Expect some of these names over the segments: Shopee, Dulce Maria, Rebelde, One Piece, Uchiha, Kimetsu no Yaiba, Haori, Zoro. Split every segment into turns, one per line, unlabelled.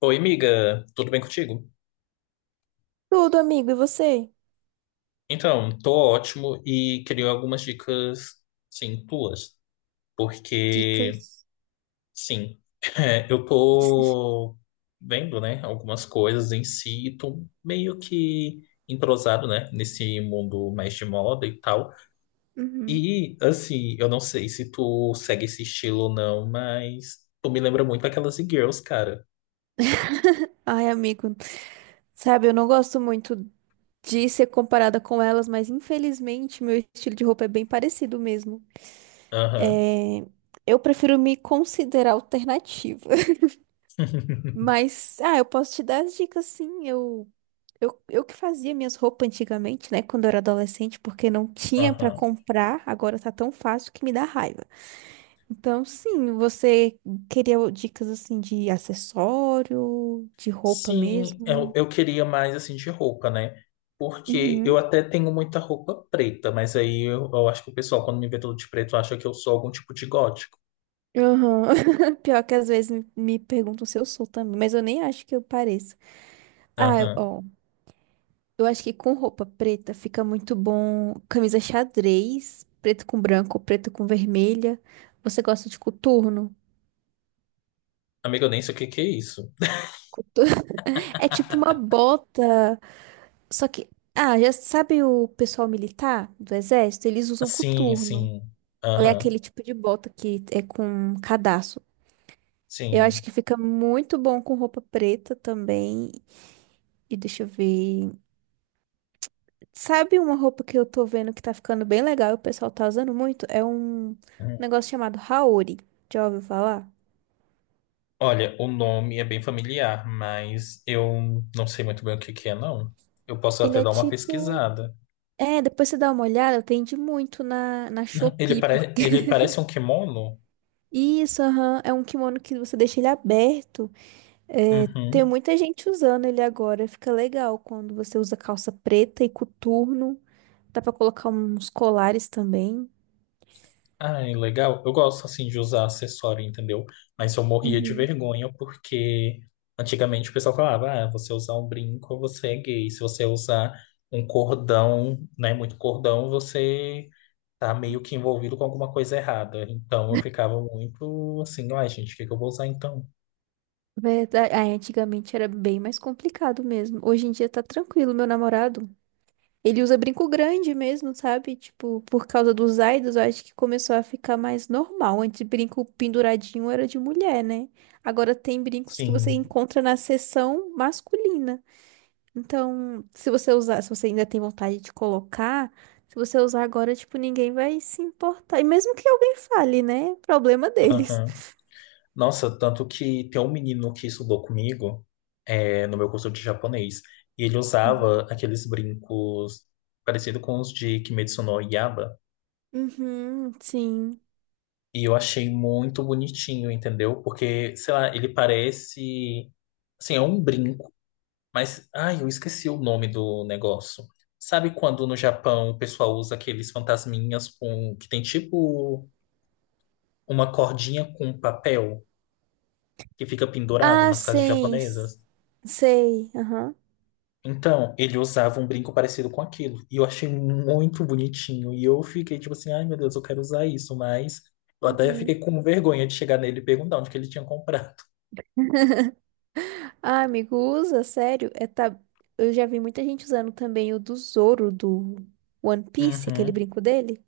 Oi, amiga, tudo bem contigo?
Tudo, amigo, e você?
Então, tô ótimo e queria algumas dicas, sim, tuas, porque,
Dicas.
sim, é, eu tô vendo, né, algumas coisas em si e tô meio que entrosado, né, nesse mundo mais de moda e tal.
Uhum.
E, assim, eu não sei se tu segue esse estilo ou não, mas tu me lembra muito aquelas e-girls, cara.
Ai, amigo, sabe, eu não gosto muito de ser comparada com elas, mas infelizmente meu estilo de roupa é bem parecido mesmo.
Aham,
É, eu prefiro me considerar alternativa. Mas, eu posso te dar as dicas sim. Eu que fazia minhas roupas antigamente, né, quando eu era adolescente, porque não tinha pra
aham.
comprar, agora tá tão fácil que me dá raiva. Então, sim, você queria dicas assim de acessório, de roupa
Sim, eu,
mesmo?
eu queria mais assim de roupa, né? Porque eu
Uhum.
até tenho muita roupa preta, mas aí eu acho que o pessoal, quando me vê todo de preto, acha que eu sou algum tipo de gótico.
Aham. Pior que às vezes me perguntam se eu sou também, mas eu nem acho que eu pareço.
Aham.
Ó, eu acho que com roupa preta fica muito bom camisa xadrez, preto com branco, preto com vermelha. Você gosta de coturno?
Amigo, eu nem sei o que que é isso.
Cotu- É tipo uma bota, só que, já sabe, o pessoal militar do exército, eles usam
Sim,
coturno.
sim.
É
Aham.
aquele tipo de bota que é com cadarço. Eu acho
Sim.
que fica muito bom com roupa preta também. E deixa eu ver. Sabe uma roupa que eu tô vendo que tá ficando bem legal e o pessoal tá usando muito? É um
Hum.
negócio chamado Haori. Já ouviu falar?
Olha, o nome é bem familiar, mas eu não sei muito bem o que que é, não. Eu posso
Ele
até
é
dar uma
tipo.
pesquisada.
É, depois você dá uma olhada, vende muito na
Ele,
Shopee, porque.
Ele parece um kimono?
Isso, aham, é um kimono que você deixa ele aberto. É, tem
Uhum.
muita gente usando ele agora. Fica legal quando você usa calça preta e coturno. Dá pra colocar uns colares também.
Ah, é legal. Eu gosto assim de usar acessório, entendeu? Mas eu morria de
Uhum.
vergonha porque antigamente o pessoal falava: ah, você usar um brinco, você é gay. Se você usar um cordão, né, muito cordão, você tá meio que envolvido com alguma coisa errada. Então eu ficava muito assim: ai, gente, o que que eu vou usar então?
Verdade. Ah, antigamente era bem mais complicado mesmo. Hoje em dia tá tranquilo, meu namorado. Ele usa brinco grande mesmo, sabe? Tipo, por causa dos aidos, eu acho que começou a ficar mais normal. Antes, brinco penduradinho era de mulher, né? Agora tem brincos que você
Sim.
encontra na seção masculina. Então, se você usar, se você ainda tem vontade de colocar, se você usar agora, tipo, ninguém vai se importar. E mesmo que alguém fale, né? Problema deles.
Aham. Nossa, tanto que tem um menino que estudou comigo, é, no meu curso de japonês, e ele
Uhum.
usava aqueles brincos parecido com os de Kimetsu no Yaiba,
Uhum, sim.
e eu achei muito bonitinho, entendeu? Porque, sei lá, ele parece, assim, é um brinco, mas, ai, eu esqueci o nome do negócio. Sabe quando no Japão o pessoal usa aqueles fantasminhas com que tem tipo uma cordinha com papel que fica pendurado
Ah,
nas casas
sim.
japonesas?
Sei. Aham.
Então, ele usava um brinco parecido com aquilo. E eu achei muito bonitinho. E eu fiquei tipo assim, ai meu Deus, eu quero usar isso. Mas eu até
Uhum.
fiquei com vergonha de chegar nele e perguntar onde que ele tinha comprado.
Ah, amigo, usa, sério. É, tá... Eu já vi muita gente usando também o do Zoro do One Piece, aquele
Uhum.
brinco dele.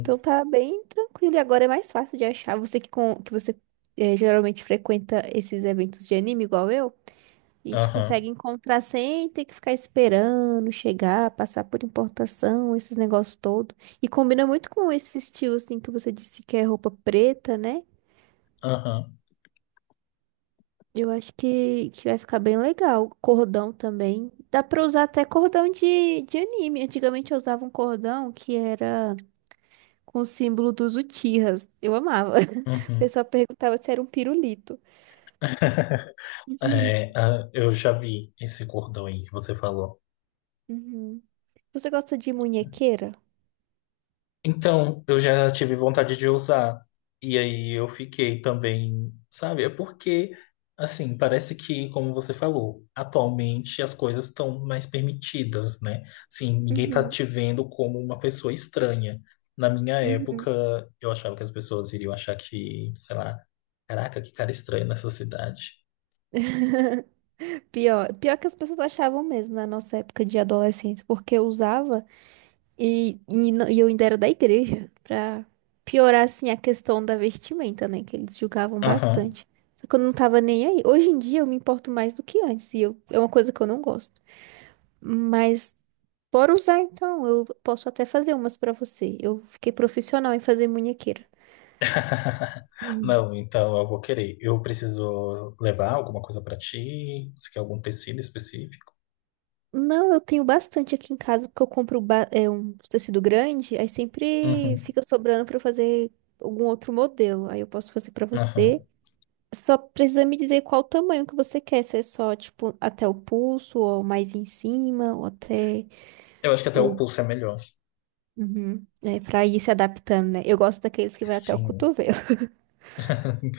Então tá bem tranquilo. E agora é mais fácil de achar. Você que, com... que você geralmente frequenta esses eventos de anime igual eu. A gente
Aham.
consegue encontrar sem ter que ficar esperando chegar, passar por importação, esses negócios todos. E combina muito com esse estilo, assim, que você disse que é roupa preta, né?
Aham.
Eu acho que vai ficar bem legal. Cordão também. Dá pra usar até cordão de anime. Antigamente eu usava um cordão que era com o símbolo dos Uchihas. Eu amava. O
Uhum.
pessoal perguntava se era um pirulito.
É, ah, eu já vi esse cordão aí que você falou.
Uhum. Você gosta de munhequeira?
Então, eu já tive vontade de usar. E aí eu fiquei também, sabe? É porque, assim, parece que, como você falou, atualmente as coisas estão mais permitidas, né? Assim, ninguém tá
Uhum.
te vendo como uma pessoa estranha. Na minha época,
Uhum.
eu achava que as pessoas iriam achar que, sei lá, caraca, que cara estranho nessa cidade.
Pior que as pessoas achavam mesmo na nossa época de adolescência, porque eu usava e, no- e eu ainda era da igreja, pra piorar assim a questão da vestimenta, né? Que eles julgavam
Aham.
bastante. Só que eu não tava nem aí. Hoje em dia eu me importo mais do que antes, e eu, é uma coisa que eu não gosto. Mas por usar, então, eu posso até fazer umas pra você. Eu fiquei profissional em fazer munhequeira.
Não, então eu vou querer. Eu preciso levar alguma coisa pra ti? Você quer algum tecido específico?
Não, eu tenho bastante aqui em casa, porque eu compro um tecido grande, aí sempre
Uhum,
fica sobrando pra eu fazer algum outro modelo. Aí eu posso fazer pra você.
uhum.
Só precisa me dizer qual o tamanho que você quer, se é só, tipo, até o pulso, ou mais em cima, ou até
Eu acho que até o
o...
pulso é melhor.
Uhum. É, pra ir se adaptando, né? Eu gosto daqueles que vai até o
Sim.
cotovelo.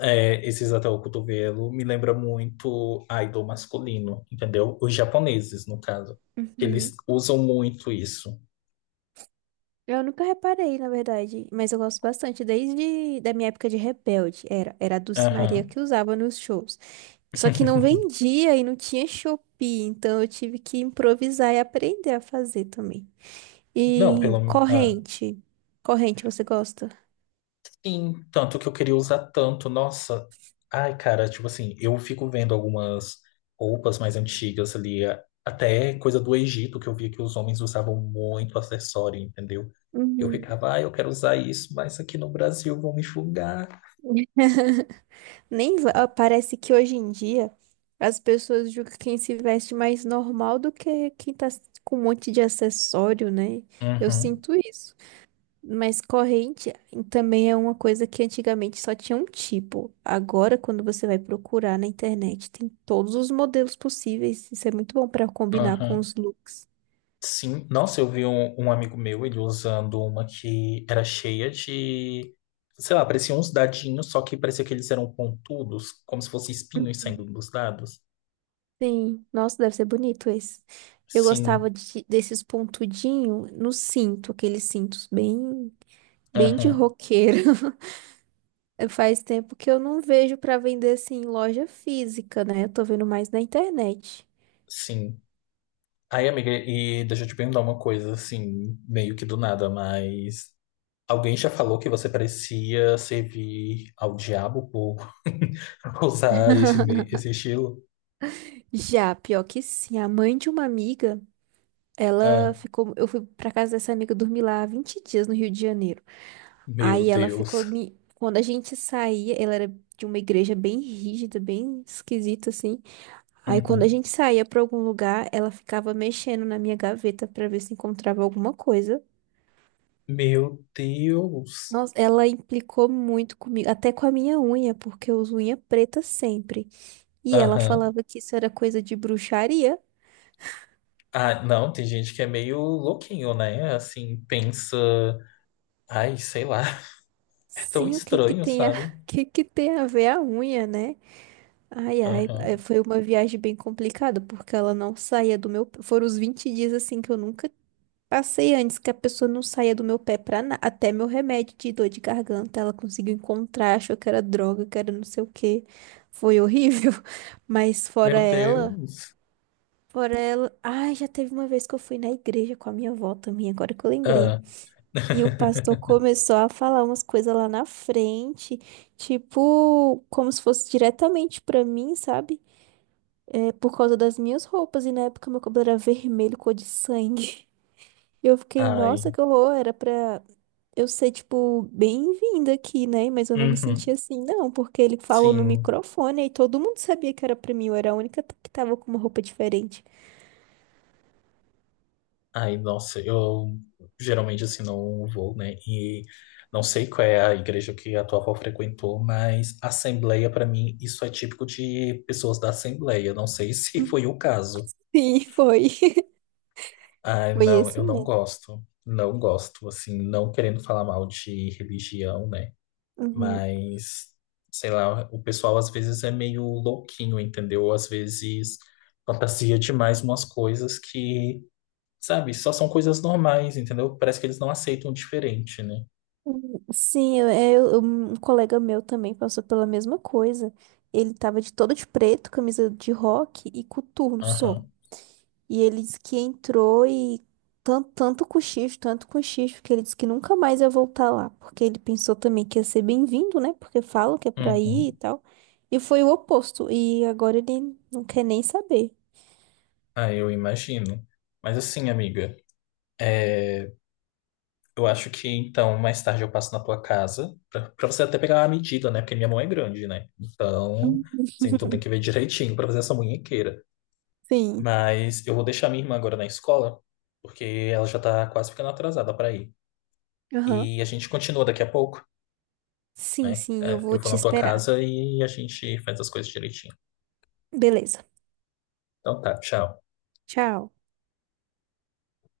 É, esses até o cotovelo me lembra muito idol masculino, entendeu? Os japoneses, no caso.
Uhum.
Eles usam muito isso.
Eu nunca reparei, na verdade, mas eu gosto bastante. Desde da minha época de Rebelde, era a Dulce Maria
Aham.
que usava nos shows. Só que não vendia e não tinha Shopee, então eu tive que improvisar e aprender a fazer também.
Não,
E
pelo menos.
corrente. Corrente, você gosta?
Sim, tanto que eu queria usar tanto. Nossa, ai, cara, tipo assim, eu fico vendo algumas roupas mais antigas ali, até coisa do Egito, que eu via que os homens usavam muito acessório, entendeu? Eu
Uhum.
ficava, ah, eu quero usar isso, mas aqui no Brasil vão me julgar.
Nem va- ah, Parece que hoje em dia as pessoas julgam quem se veste mais normal do que quem tá com um monte de acessório, né? Eu
Uhum,
sinto isso. Mas corrente também é uma coisa que antigamente só tinha um tipo. Agora, quando você vai procurar na internet, tem todos os modelos possíveis. Isso é muito bom para combinar com
uhum.
os looks.
Sim, nossa, eu vi um amigo meu, ele usando uma que era cheia de, sei lá, parecia uns dadinhos, só que parecia que eles eram pontudos, como se fossem espinhos saindo dos dados.
Sim, nossa, deve ser bonito esse. Eu gostava
Sim.
desses pontudinhos no cinto, aqueles cintos bem, bem de
Aham,
roqueiro. Faz tempo que eu não vejo para vender assim em loja física, né? Eu tô vendo mais na internet.
sim. Aí, amiga, e deixa eu te perguntar uma coisa, assim, meio que do nada, mas alguém já falou que você parecia servir ao diabo por usar esse estilo?
Já, pior que sim, a mãe de uma amiga. Ela
Ah,
ficou. Eu fui pra casa dessa amiga dormir lá há 20 dias no Rio de Janeiro.
meu
Aí ela
Deus.
ficou. Quando a gente saía, ela era de uma igreja bem rígida, bem esquisita, assim. Aí quando a
Uhum.
gente saía pra algum lugar, ela ficava mexendo na minha gaveta pra ver se encontrava alguma coisa.
Meu Deus.
Nossa, ela implicou muito comigo, até com a minha unha, porque eu uso unha preta sempre. E ela
Aham.
falava que isso era coisa de bruxaria.
Ah, não, tem gente que é meio louquinho, né? Assim, pensa, ai, sei lá, é tão
Sim, o que que
estranho,
tem a, o
sabe?
que que tem a ver a unha, né? Ai, ai, é,
Aham.
foi uma viagem bem complicada, porque ela não saía do meu pé. Foram os 20 dias assim que eu nunca passei antes, que a pessoa não saía do meu pé pra nada. Até meu remédio de dor de garganta, ela conseguiu encontrar, achou que era droga, que era não sei o quê. Foi horrível. Mas fora
Meu
ela,
Deus.
fora ela. Ai, já teve uma vez que eu fui na igreja com a minha avó também, agora que eu lembrei.
Ah.
E o pastor começou a falar umas coisas lá na frente, tipo, como se fosse diretamente pra mim, sabe? É por causa das minhas roupas, e na época meu cabelo era vermelho, cor de sangue. E eu fiquei, nossa,
Ai.
que horror, era pra eu ser, tipo, bem-vinda aqui, né? Mas eu não me senti
Uhum,
assim, não, porque ele falou no
sim.
microfone e todo mundo sabia que era pra mim, eu era a única que tava com uma roupa diferente.
Ai, nossa, eu geralmente assim não vou, né? E não sei qual é a igreja que a tua avó frequentou, mas assembleia, pra mim, isso é típico de pessoas da assembleia. Não sei se foi o caso.
Sim, foi.
Ai,
Foi
não,
esse
eu não
mesmo.
gosto. Não gosto, assim, não querendo falar mal de religião, né?
Uhum.
Mas, sei lá, o pessoal às vezes é meio louquinho, entendeu? Às vezes fantasia demais umas coisas que. Sabe? Só são coisas normais, entendeu? Parece que eles não aceitam o diferente, né?
Uhum. Sim, eu, é, um colega meu também passou pela mesma coisa. Ele tava de todo de preto, camisa de rock e coturno só.
Aham.
E ele disse que entrou e tanto cochicho, que ele disse que nunca mais ia voltar lá, porque ele pensou também que ia ser bem-vindo, né? Porque falam que é pra ir e
Uhum.
tal. E foi o oposto. E agora ele não quer nem saber.
Ah, eu imagino. Mas assim, amiga, é, eu acho que então mais tarde eu passo na tua casa pra você até pegar a medida, né? Porque minha mão é grande, né? Então,
Hum.
assim, tu tem que ver direitinho pra fazer essa munhequeira.
Sim.
Mas eu vou deixar minha irmã agora na escola, porque ela já tá quase ficando atrasada pra ir.
Aham.
E a gente continua daqui a pouco,
Sim,
né?
sim, eu
É,
vou
eu vou
te
na tua
esperar.
casa e a gente faz as coisas direitinho.
Beleza.
Então tá, tchau.
Tchau.